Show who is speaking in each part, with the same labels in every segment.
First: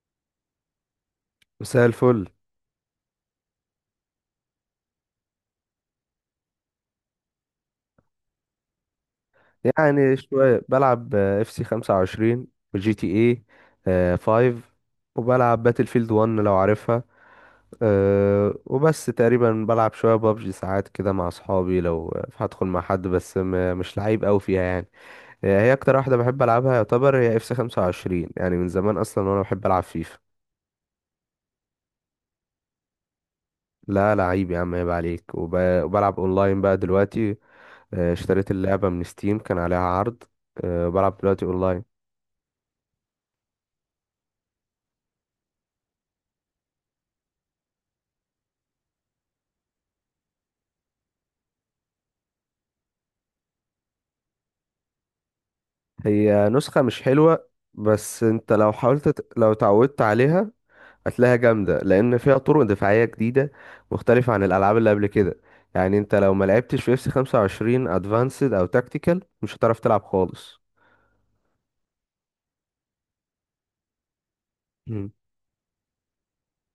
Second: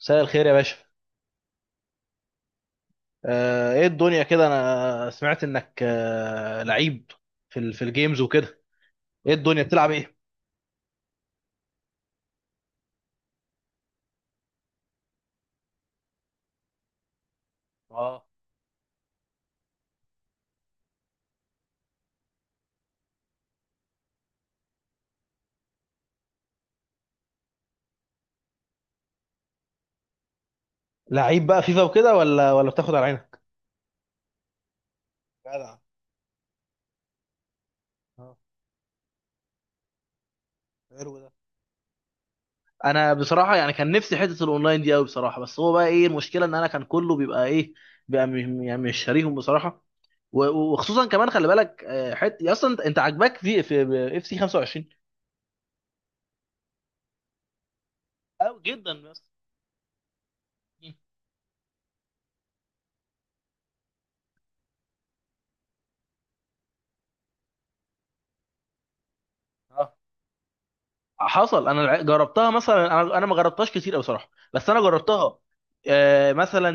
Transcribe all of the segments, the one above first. Speaker 1: مساء الخير يا باشا.
Speaker 2: مساء الفل.
Speaker 1: ايه الدنيا كده؟ انا سمعت انك لعيب في الجيمز وكده. ايه الدنيا بتلعب ايه؟
Speaker 2: يعني شوية بلعب اف سي 25 وجي تي اي 5، وبلعب باتل فيلد 1 لو عارفها.
Speaker 1: اه،
Speaker 2: وبس تقريبا بلعب شوية بابجي ساعات كده مع اصحابي لو هدخل مع حد، بس مش لعيب قوي فيها يعني. هي اكتر واحدة بحب العبها يعتبر هي اف سي 25، يعني من زمان اصلا وانا بحب العب فيفا.
Speaker 1: لعيب بقى فيفا وكده ولا بتاخد على عينك؟
Speaker 2: لا لعيب يا عم، عيب عليك.
Speaker 1: جدع.
Speaker 2: وبلعب اونلاين بقى دلوقتي.
Speaker 1: اه،
Speaker 2: اشتريت اللعبة من ستيم، كان عليها عرض.
Speaker 1: حلو
Speaker 2: بلعب
Speaker 1: ده.
Speaker 2: دلوقتي اونلاين.
Speaker 1: انا بصراحه يعني كان نفسي حته الاونلاين دي قوي بصراحه، بس هو بقى ايه المشكله؟ ان انا كان كله بيبقى ايه، يعني مش شاريهم بصراحه. و- و- وخصوصا كمان خلي بالك، حته اصلا أنت عاجباك في اف سي 25؟
Speaker 2: هي نسخة مش حلوة، بس انت
Speaker 1: أو
Speaker 2: لو
Speaker 1: جدا،
Speaker 2: حاولت
Speaker 1: بس.
Speaker 2: لو اتعودت عليها
Speaker 1: مم.
Speaker 2: هتلاقيها جامدة، لأن فيها طرق دفاعية جديدة مختلفة عن الألعاب اللي قبل كده. يعني انت لو ما لعبتش في اف 25 ادفانسد او تاكتيكال مش هتعرف
Speaker 1: اه.
Speaker 2: تلعب خالص.
Speaker 1: حصل، جربتها مثلا. انا ما جربتهاش كتير قوي بصراحه، بس انا
Speaker 2: مم.
Speaker 1: جربتها، مثلا،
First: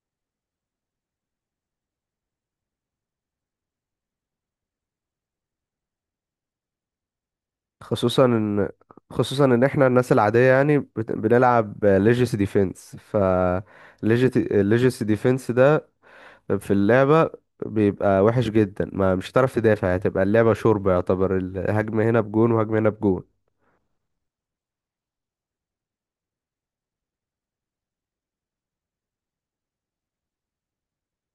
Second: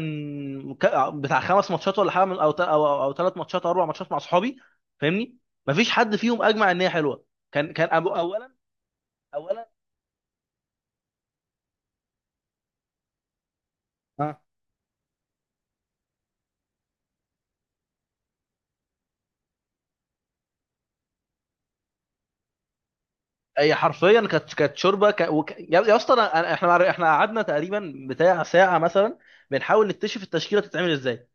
Speaker 1: بتاع خمس ماتشات ولا حاجه، او ثلاث ماتشات او اربع ماتشات مع صحابي. فاهمني؟ مفيش حد فيهم اجمع ان هي حلوه. كان أبو
Speaker 2: خصوصا
Speaker 1: اولا،
Speaker 2: ان خصوصا ان
Speaker 1: اولا.
Speaker 2: احنا الناس العادية يعني بنلعب ليجيسي ديفنس، ف
Speaker 1: اه.
Speaker 2: ليجيسي ديفنس ده في اللعبة بيبقى وحش جدا، ما مش هتعرف تدافع، هتبقى اللعبة شوربة يعتبر، الهجمة هنا بجون وهجمة هنا بجون.
Speaker 1: هي حرفيا كانت شوربه، يا اسطى. احنا قعدنا تقريبا بتاع ساعه مثلا بنحاول نكتشف التشكيله تتعمل ازاي.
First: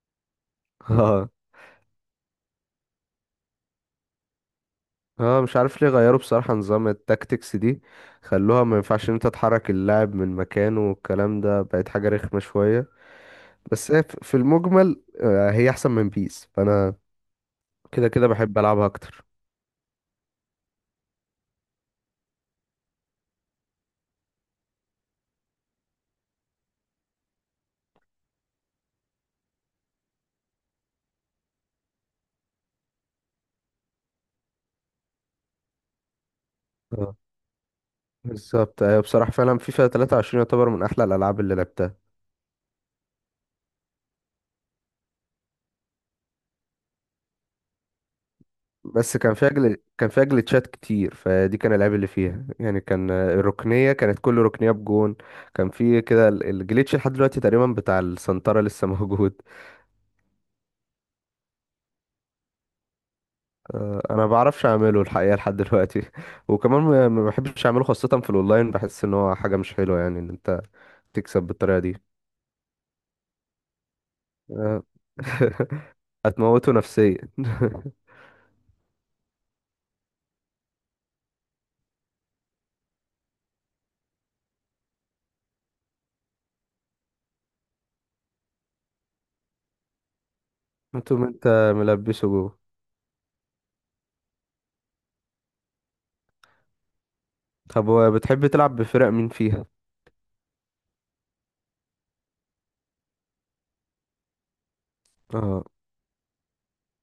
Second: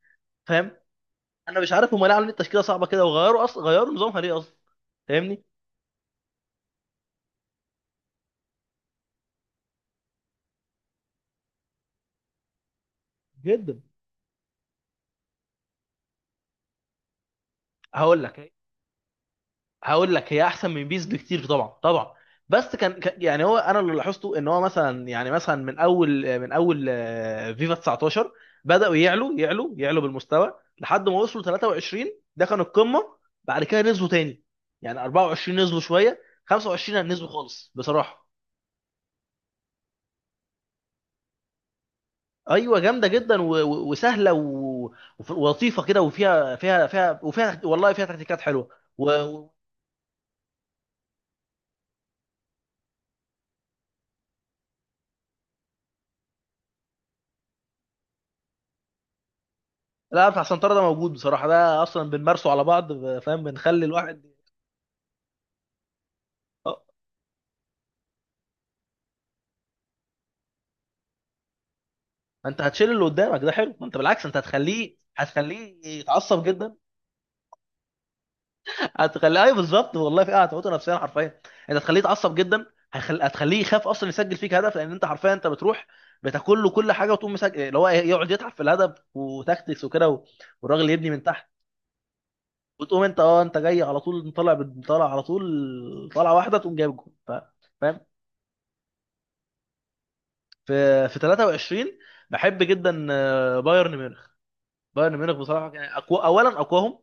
Speaker 1: فاهم؟
Speaker 2: اه.
Speaker 1: انا مش عارف هم ليه عاملين التشكيله صعبه كده، وغيروا اصلا، غيروا نظامها ليه اصلا؟
Speaker 2: اه
Speaker 1: فاهمني؟
Speaker 2: مش عارف ليه غيروا بصراحة نظام التاكتكس دي، خلوها ما ينفعش ان انت تحرك اللاعب من مكانه والكلام ده، بقت حاجة رخمة شوية.
Speaker 1: جدا.
Speaker 2: بس هي في المجمل هي احسن من بيس، فانا كده
Speaker 1: هقول
Speaker 2: كده
Speaker 1: لك،
Speaker 2: بحب العبها اكتر.
Speaker 1: هقول لك، هي احسن من بيس بكتير، طبعا طبعا. بس يعني هو انا اللي لاحظته ان هو مثلا، يعني مثلا، من اول فيفا 19 بداوا يعلوا بالمستوى، لحد ما وصلوا 23، ده كان القمه. بعد كده نزلوا تاني. يعني 24 نزلوا شويه، 25
Speaker 2: اه
Speaker 1: نزلوا خالص بصراحه.
Speaker 2: بالظبط، ايوه بصراحة فعلا فيفا 23 يعتبر من احلى الالعاب اللي لعبتها.
Speaker 1: ايوه، جامده جدا و- و- وسهله و- وف- ولطيفه كده، وفيها فيها والله فيها تكتيكات حلوه.
Speaker 2: بس كان فيها كان فيها جليتشات كتير، فدي كان العيب اللي فيها يعني. كان الركنيه كانت كل ركنيه بجون. كان في كده الجليتش لحد دلوقتي تقريبا بتاع السنتره لسه موجود.
Speaker 1: لا، بتاع سنترة ده موجود بصراحة، ده أصلا بنمارسه على بعض. فاهم؟ بنخلي
Speaker 2: انا
Speaker 1: الواحد.
Speaker 2: ما بعرفش اعمله الحقيقه لحد دلوقتي.
Speaker 1: اه.
Speaker 2: وكمان ما بحبش اعمله خاصه في الاونلاين، بحس ان هو حاجه مش حلوه يعني ان انت تكسب بالطريقه دي.
Speaker 1: ما أنت هتشيل اللي قدامك، ده حلو. ما أنت بالعكس، أنت
Speaker 2: آه،
Speaker 1: هتخليه، هتخليه يتعصب
Speaker 2: هتموته
Speaker 1: جدا.
Speaker 2: نفسيا.
Speaker 1: هتخليه، أيوه، بالظبط، والله في قاعده هتموته نفسيا حرفيا. أنت هتخليه يتعصب جدا. هتخليه يخاف أصلا يسجل فيك هدف، لأن أنت حرفيا أنت بتروح بتاكل له كل حاجة، وتقوم مسجل اللي هو يقعد يتعب في الهدف وتكتكس وكده، والراجل يبني
Speaker 2: انتوا،
Speaker 1: من
Speaker 2: ما انت
Speaker 1: تحت.
Speaker 2: ملبسه جوه.
Speaker 1: وتقوم أنت، أه أنت جاي على طول طالع، طالع على طول، طالعة واحدة تقوم جايب جول.
Speaker 2: طب
Speaker 1: فاهم؟
Speaker 2: هو بتحب تلعب بفرق مين فيها؟
Speaker 1: في 23، بحب جدا بايرن ميونخ. بايرن ميونخ
Speaker 2: اه.
Speaker 1: بصراحه يعني أقوى، اولا اقواهم.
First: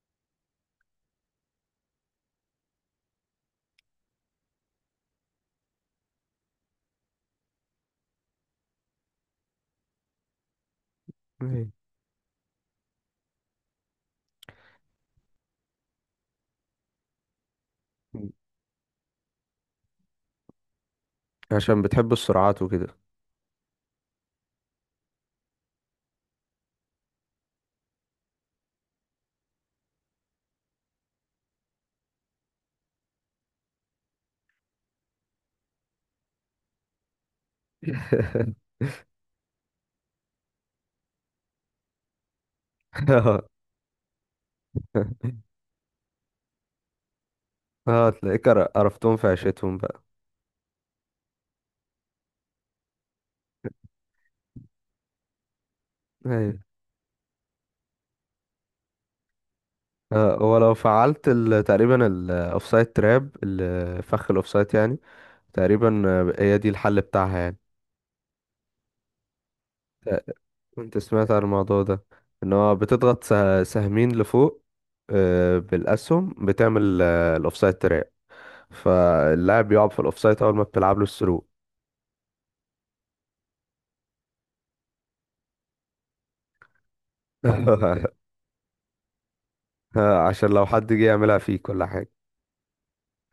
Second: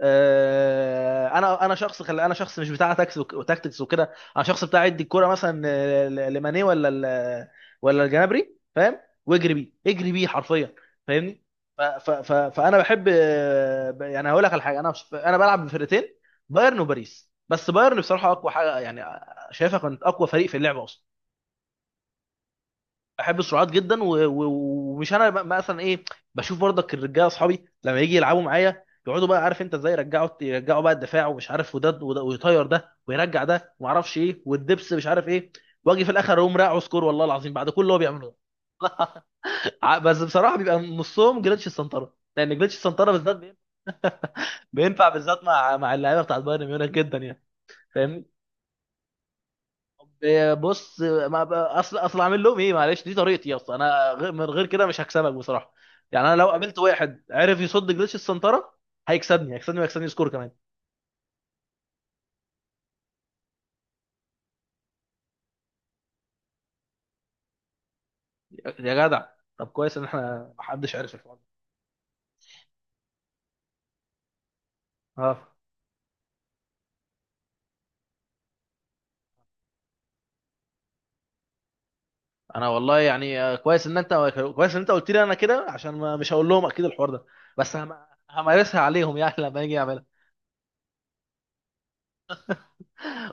Speaker 1: انا شخص، انا شخص مش بتاع تاكس وك- وتاكتكس وكده، انا شخص بتاع يدي الكوره مثلا لماني، ولا الجنابري. فاهم؟ واجري بيه، اجري بيه حرفيا. فاهمني؟
Speaker 2: أيوة.
Speaker 1: ف ف ف فانا بحب يعني هقول لك على حاجه، انا مش انا بلعب بفرقتين، بايرن وباريس. بس بايرن بصراحه اقوى حاجه، يعني شايفها كانت اقوى فريق في اللعبه اصلا.
Speaker 2: عشان بتحب السرعات وكده؟
Speaker 1: احب السرعات جدا، و- و- ومش انا مثلا ايه، بشوف برضك الرجاله اصحابي لما يجي يلعبوا معايا، يقعدوا بقى عارف انت ازاي، يرجعوا بقى الدفاع ومش عارف، وده وده، ويطير ده ويرجع ده وما اعرفش ايه والدبس مش عارف ايه. واجي في الاخر اقوم راقع سكور، والله العظيم، بعد كل اللي هو بيعمله ده. بس بصراحه بيبقى نصهم جليتش السنطره، لان جليتش السنطره بالذات
Speaker 2: اه.
Speaker 1: بينفع بالذات مع مع اللعيبه بتاعت بايرن ميونخ جدا يعني.
Speaker 2: اه
Speaker 1: فاهمني؟
Speaker 2: تلاقيك قرفتهم في عيشتهم بقى.
Speaker 1: بص، ما ب- اصل اصل اعمل لهم ايه؟ معلش، دي طريقتي اصلا، انا من غير كده مش هكسبك بصراحه. يعني انا لو
Speaker 2: ايوه.
Speaker 1: قابلت واحد عرف يصد جليتش السنتره، هيكسبني، هيكسبني وهيكسبني سكور
Speaker 2: اه
Speaker 1: كمان.
Speaker 2: ولو فعلت تقريبا الاوفسايد تراب، الفخ الاوفسايد يعني تقريبا، هي دي الحل بتاعها يعني.
Speaker 1: يا جدع، طب كويس ان
Speaker 2: ت-
Speaker 1: احنا محدش
Speaker 2: كنت
Speaker 1: عرف
Speaker 2: سمعت
Speaker 1: الحوار
Speaker 2: عن
Speaker 1: ده.
Speaker 2: الموضوع ده، ان هو بتضغط سهمين لفوق،
Speaker 1: اه.
Speaker 2: بالاسهم بتعمل الاوفسايد تراب، فاللاعب يقعد في الاوفسايد اول ما بتلعب له الثرو.
Speaker 1: انا والله يعني كويس ان انت، كويس ان انت قلت لي انا كده، عشان ما مش هقول لهم اكيد الحوار ده. بس همارسها عليهم يعني لما اجي اعملها.
Speaker 2: عشان لو حد جه يعملها فيك ولا حاجه.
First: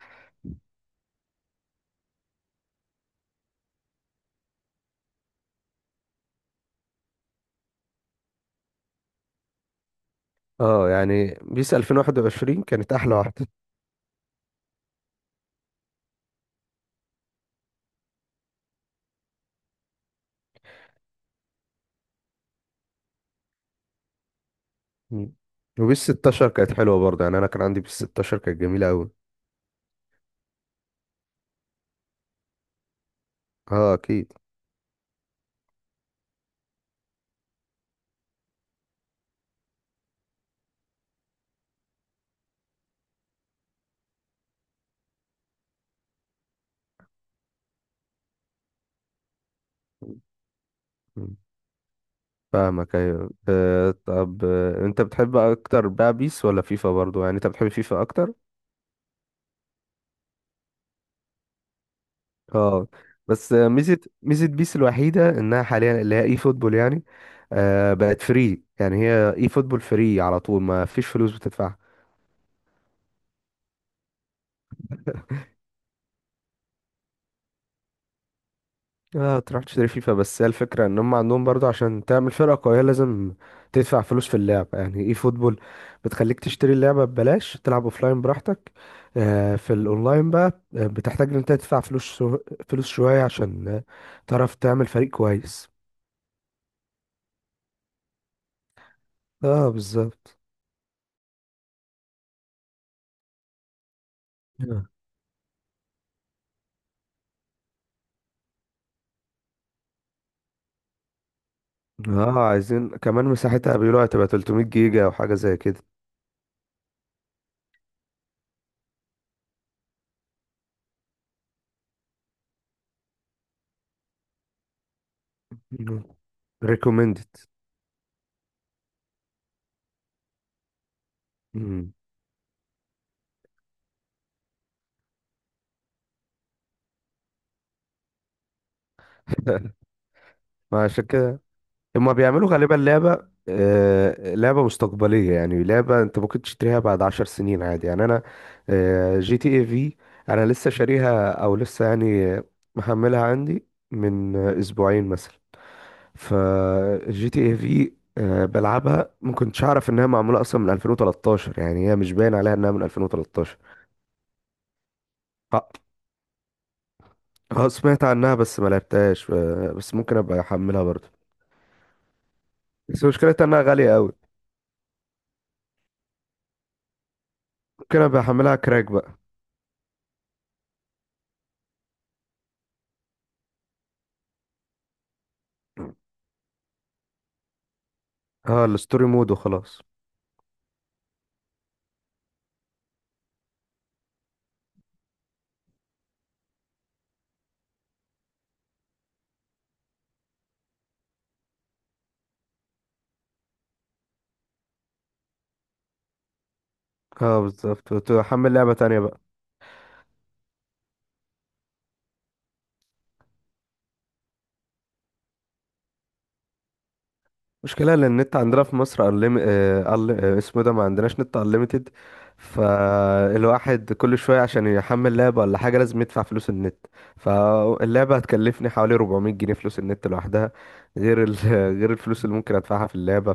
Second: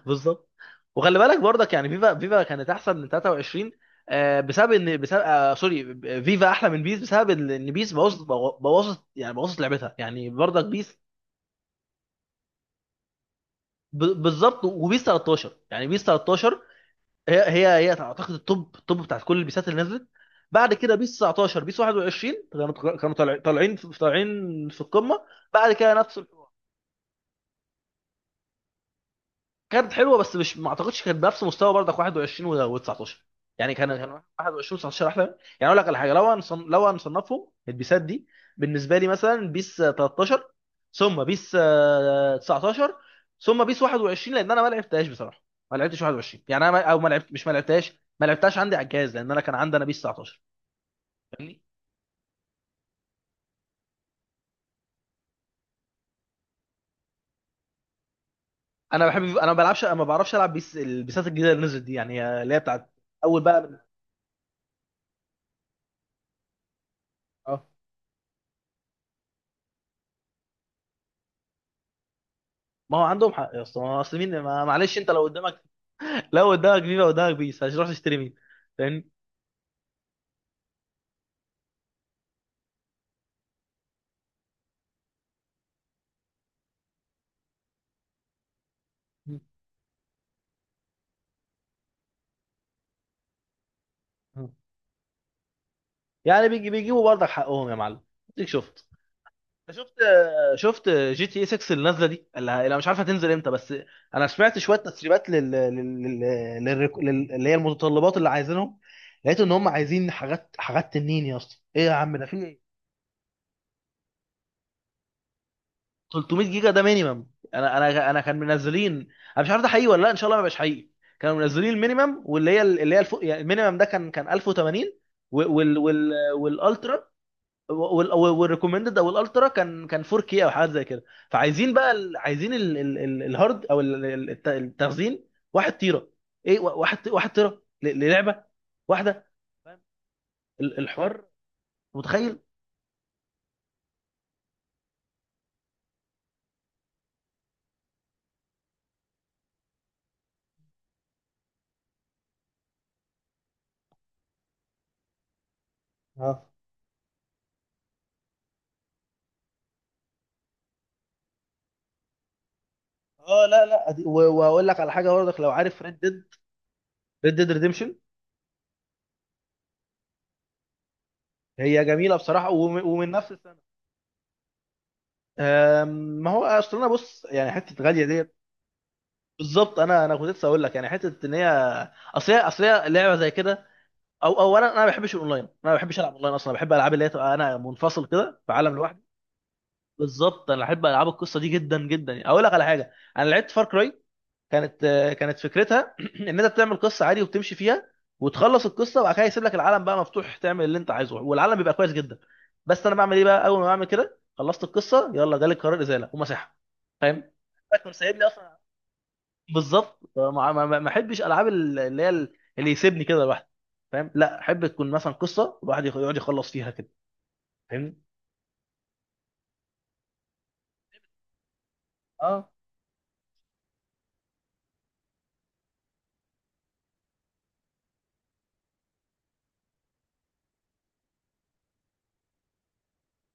Speaker 1: بالظبط. وخلي بالك برضك، يعني فيفا كانت احسن من 23، بسبب سوري، فيفا احلى من بيس بسبب ان بيس بوظت، بوظت، يعني بوظت لعبتها يعني، برضك
Speaker 2: اه
Speaker 1: بيس.
Speaker 2: يعني بيس 2021 كانت احلى واحده.
Speaker 1: بالظبط. وبيس 13، يعني بيس 13 هي هي اعتقد التوب، التوب بتاعت كل البيسات اللي نزلت. بعد كده بيس 19، بيس 21، كانوا طالعين في القمه.
Speaker 2: مم.
Speaker 1: بعد كده
Speaker 2: وبيس
Speaker 1: نفس.
Speaker 2: 16 كانت حلوة برضه، يعني أنا كان عندي بيس 16 كانت جميلة أوي.
Speaker 1: كانت حلوه بس مش، ما اعتقدش كانت بنفس مستوى برضك 21 و19. يعني
Speaker 2: أه
Speaker 1: كان
Speaker 2: أكيد.
Speaker 1: 21 و19 احلى. يعني اقول لك على حاجه، لو هنصنفهم البيسات دي بالنسبه لي: مثلا بيس 13، ثم بيس 19، ثم بيس 21، لان انا ما لعبتهاش بصراحه، ما لعبتش 21. يعني انا ما... او ما لعبت مش ما لعبتهاش ما لعبتهاش عندي على الجهاز، لان انا كان عندي انا بيس 19.
Speaker 2: مم.
Speaker 1: فاهمني؟
Speaker 2: فاهمك أيوة. أه طب، أنت بتحب أكتر بقى بيس ولا فيفا؟ برضه يعني أنت بتحب فيفا أكتر؟
Speaker 1: انا بحب، انا ما بلعبش ما بعرفش العب بيس، البيسات الجديده اللي نزلت دي، يعني اللي هي
Speaker 2: أه.
Speaker 1: بتاعت اول
Speaker 2: بس
Speaker 1: بقى
Speaker 2: ميزة بيس الوحيدة إنها حاليا اللي هي إي فوتبول يعني.
Speaker 1: اه.
Speaker 2: أه، بقت فري، يعني هي إي فوتبول فري على طول، ما فيش فلوس بتدفعها.
Speaker 1: ما هو عندهم حق يا اسطى، ما هو اصل مين، معلش، انت لو قدامك، لا قدامك، بيبقى قدامك بيس، هتروح تشتري مين؟ فاهمني؟
Speaker 2: اه تروح تشتري فيفا، بس هي الفكرة ان هم عندهم برضو عشان تعمل فرقة قوية لازم تدفع فلوس في اللعبة. يعني اي فوتبول بتخليك تشتري اللعبة ببلاش، تلعب اوفلاين براحتك. في الاونلاين بقى بتحتاج ان انت تدفع فلوس شوية عشان تعرف تعمل فريق كويس.
Speaker 1: يعني بيجي، بيجيبوا برضك حقهم يا معلم. اديك شفت،
Speaker 2: اه
Speaker 1: شفت،
Speaker 2: بالظبط.
Speaker 1: شفت جي تي اي 6 اللي نازله دي، اللي مش عارفه تنزل امتى. بس انا سمعت شويه
Speaker 2: آه.
Speaker 1: تسريبات اللي هي المتطلبات اللي عايزينهم. لقيت ان هم عايزين حاجات، حاجات تنين يا اسطى، ايه يا عم ده، في
Speaker 2: اه
Speaker 1: ايه؟
Speaker 2: عايزين كمان مساحتها، بيقولوا هتبقى 300 جيجا او حاجة زي كده.
Speaker 1: 300 جيجا ده مينيمم. انا كان منزلين، انا مش عارف ده حقيقي ولا لا، ان شاء الله ما يبقاش حقيقي. كانوا منزلين المينيمم واللي هي، اللي هي الفوق. يعني المينيمم ده كان 1080، وال وال وال والالترا،
Speaker 2: ريكومندد.
Speaker 1: والريكومندد او الالترا كان 4K او حاجات زي كده. فعايزين بقى عايزين الهارد، او التخزين، 1 تيرا. ايه؟ 1 تيرا للعبه واحده؟ فاهم
Speaker 2: ما عشان
Speaker 1: الحوار؟
Speaker 2: كده هما
Speaker 1: متخيل؟
Speaker 2: بيعملوا غالبا لعبة لعبة مستقبلية، يعني لعبة انت ممكن تشتريها بعد عشر سنين عادي. يعني انا جي تي اي في انا لسه شاريها، او لسه يعني محملها عندي من اسبوعين مثلا. ف
Speaker 1: اه.
Speaker 2: جي تي اي في بلعبها، ما كنتش اعرف انها معمولة اصلا من 2013، يعني هي مش باين عليها انها من
Speaker 1: اه،
Speaker 2: 2013.
Speaker 1: لا لا، واقول لك على حاجه برضك لو
Speaker 2: اه.
Speaker 1: عارف ريد ديد. ريد ديد
Speaker 2: سمعت عنها بس ما لعبتهاش، بس ممكن ابقى احملها برضه.
Speaker 1: هي جميله بصراحه، ومن،
Speaker 2: بس
Speaker 1: ومن نفس
Speaker 2: مشكلتها
Speaker 1: السنه.
Speaker 2: انها غالية قوي.
Speaker 1: آم، ما هو اصل، انا بص يعني حته
Speaker 2: ممكن
Speaker 1: غاليه
Speaker 2: ابقى
Speaker 1: ديت.
Speaker 2: احملها كراك بقى.
Speaker 1: بالظبط. انا كنت لسه اقول لك يعني حته ان هي، اصل هي لعبه زي كده. او اولا، انا ما بحبش الاونلاين، انا ما بحبش العب اونلاين اصلا. بحب العاب اللي هي تبقى انا منفصل كده في
Speaker 2: اه
Speaker 1: عالم لوحدي.
Speaker 2: الستوري مود وخلاص.
Speaker 1: بالظبط. انا بحب العاب القصه دي جدا جدا. يعني اقول لك على حاجه، انا لعبت فار كراي، كانت كانت فكرتها ان انت بتعمل قصه عادي وبتمشي فيها، وتخلص القصه، وبعد كده يسيب لك العالم بقى مفتوح، تعمل اللي انت عايزه والعالم بيبقى كويس جدا. بس انا بعمل ايه بقى؟ اول ما بعمل كده، خلصت القصه، يلا جالي قرار ازاله ومسحها. فاهم؟
Speaker 2: اه
Speaker 1: فاكر
Speaker 2: بالظبط،
Speaker 1: سايب لي
Speaker 2: وتحمل
Speaker 1: اصلا.
Speaker 2: لعبة تانية بقى.
Speaker 1: بالظبط. ما احبش العاب اللي هي اللي يسيبني كده لوحدي. فاهم؟ لا، احب تكون مثلا قصه، الواحد يقعد يخلص فيها كده.
Speaker 2: مشكلة
Speaker 1: فاهمني؟
Speaker 2: لأن النت عندنا في مصر أنليم... آه... أل... آه، اسمه ده ما عندناش نت أنليمتد.
Speaker 1: اه،
Speaker 2: فالواحد كل شوية عشان يحمل لعبة ولا حاجة لازم يدفع فلوس النت. فاللعبة هتكلفني حوالي 400 جنيه فلوس النت لوحدها، غير غير الفلوس اللي ممكن أدفعها في اللعبة،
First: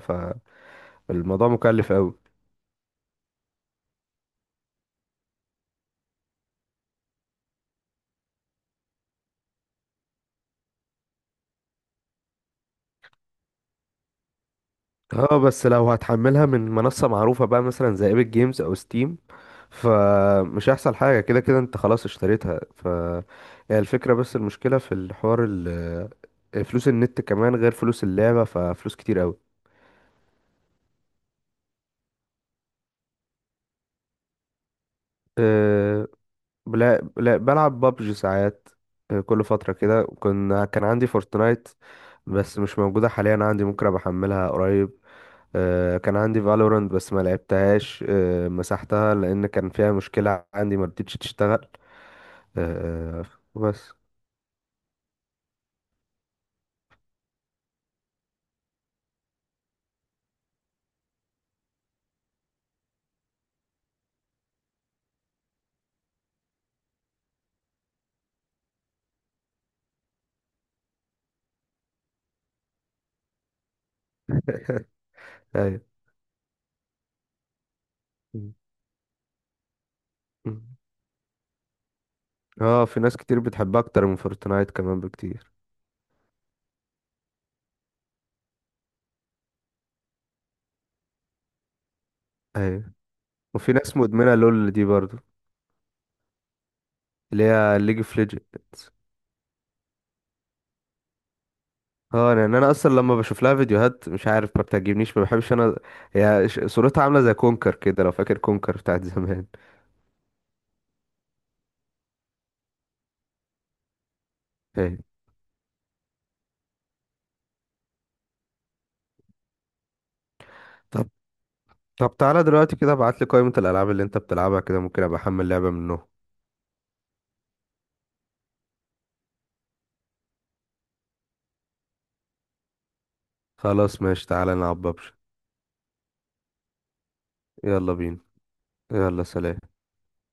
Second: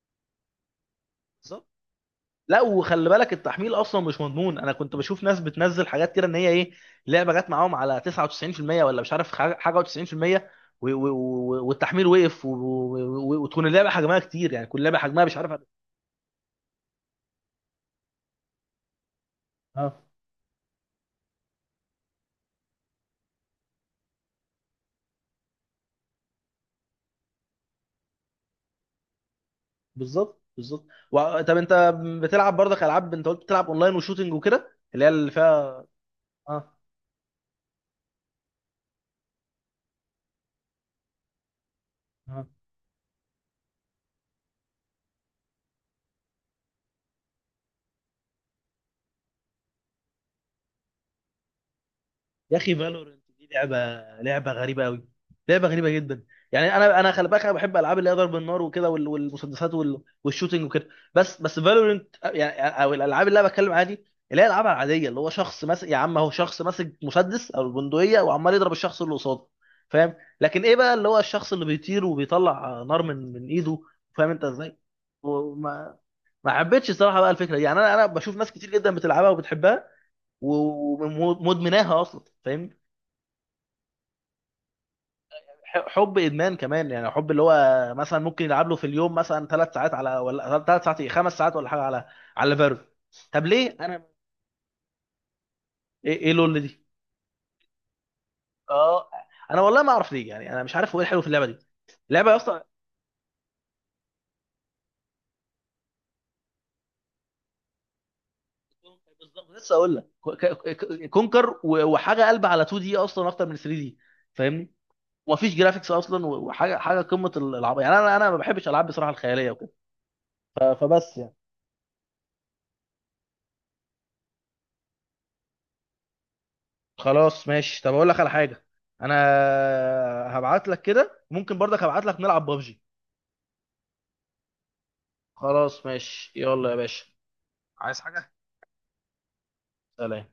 Speaker 2: فالموضوع
Speaker 1: بالظبط.
Speaker 2: مكلف أوي.
Speaker 1: لا، وخلي بالك، التحميل اصلا مش مضمون. انا كنت بشوف ناس بتنزل حاجات كده، ان هي ايه، لعبه جت معاهم على 99%، ولا مش عارف، حاجة، و90%، والتحميل وقف، وتكون اللعبه حجمها كتير، يعني كل لعبه حجمها مش
Speaker 2: اه
Speaker 1: عارف.
Speaker 2: بس لو هتحملها من منصة معروفة بقى، مثلا زي ايبك جيمز أو ستيم،
Speaker 1: اه،
Speaker 2: فمش هيحصل حاجة، كده كده انت خلاص اشتريتها. ف هي الفكرة، بس المشكلة في الحوار فلوس النت كمان غير فلوس اللعبة، ففلوس كتير قوي.
Speaker 1: بالظبط، بالظبط. طب انت بتلعب برضك العاب، انت قلت بتلعب اونلاين وشوتينج وكده، اللي هي اللي فيها.
Speaker 2: أه
Speaker 1: اه.
Speaker 2: بلا بلعب بابجي ساعات. أه، كل فترة كده كنا، كان عندي فورتنايت
Speaker 1: اه،
Speaker 2: بس مش موجودة حاليا عندي، ممكن ابقى احملها قريب. أه كان عندي فالورانت بس ما لعبتهاش، أه مسحتها لان كان فيها مشكلة عندي ما رضتش تشتغل.
Speaker 1: يا اخي فالورنت
Speaker 2: أه
Speaker 1: دي لعبه،
Speaker 2: بس.
Speaker 1: لعبه غريبه قوي، لعبه غريبه جدا. يعني انا خلي بالك، انا بحب العاب اللي هي ضرب النار وكده، والمسدسات، والشوتينج وكده. بس، فالورنت، يعني او الالعاب اللي انا بتكلم عادي اللي هي الالعاب العاديه، اللي هو شخص ماسك، يا عم هو شخص ماسك مسدس او البندقيه وعمال يضرب الشخص اللي قصاده. فاهم؟ لكن ايه بقى اللي هو الشخص اللي بيطير وبيطلع نار من ايده؟ فاهم انت ازاي؟
Speaker 2: ايوه.
Speaker 1: وما، ما حبيتش الصراحه بقى الفكره دي. يعني انا بشوف ناس كتير جدا بتلعبها وبتحبها ومدمناها اصلا. فاهم؟
Speaker 2: اه في ناس كتير بتحبها اكتر من فورتنايت كمان بكتير.
Speaker 1: حب ادمان كمان، يعني حب اللي هو مثلا ممكن يلعب له في اليوم مثلا ثلاث ساعات على، ولا ثلاث ساعات، ايه، خمس ساعات ولا حاجه على، على فالو.
Speaker 2: ايوه.
Speaker 1: طب
Speaker 2: وفي
Speaker 1: ليه
Speaker 2: ناس
Speaker 1: انا؟
Speaker 2: مدمنة لول دي برضو،
Speaker 1: ايه؟ ايه لول دي؟
Speaker 2: اللي هي ليج اوف ليجندز.
Speaker 1: اه، انا والله ما اعرف ليه، يعني انا مش عارف هو ايه الحلو في اللعبه دي، اللعبه
Speaker 2: اه
Speaker 1: يا
Speaker 2: يعني
Speaker 1: اسطى؟
Speaker 2: انا اصلا لما بشوف لها فيديوهات مش عارف ما بتعجبنيش، ما بحبش انا. هي صورتها عاملة زي كونكر كده، لو فاكر كونكر بتاعت زمان.
Speaker 1: بالظبط، لسه اقول لك. كونكر وحاجه قلب على 2 دي اصلا اكتر من 3 دي. فاهمني؟
Speaker 2: ايوه.
Speaker 1: ومفيش جرافيكس اصلا، وحاجه، حاجه قمه العبط. يعني انا ما بحبش العاب بصراحه الخياليه وكده. ف-
Speaker 2: طب
Speaker 1: فبس يعني.
Speaker 2: طب تعالى دلوقتي كده، ابعت لي قائمة الالعاب اللي انت بتلعبها كده ممكن ابقى احمل لعبة منهم.
Speaker 1: خلاص، ماشي. طب اقول لك على حاجه. انا هبعت لك كده، ممكن برضك هبعت لك نلعب ببجي.
Speaker 2: خلاص ماشي، تعالى نلعب ببجي.
Speaker 1: خلاص ماشي، يلا يا باشا.
Speaker 2: يلا
Speaker 1: عايز
Speaker 2: بينا.
Speaker 1: حاجة؟
Speaker 2: يلا سلام.
Speaker 1: سلام.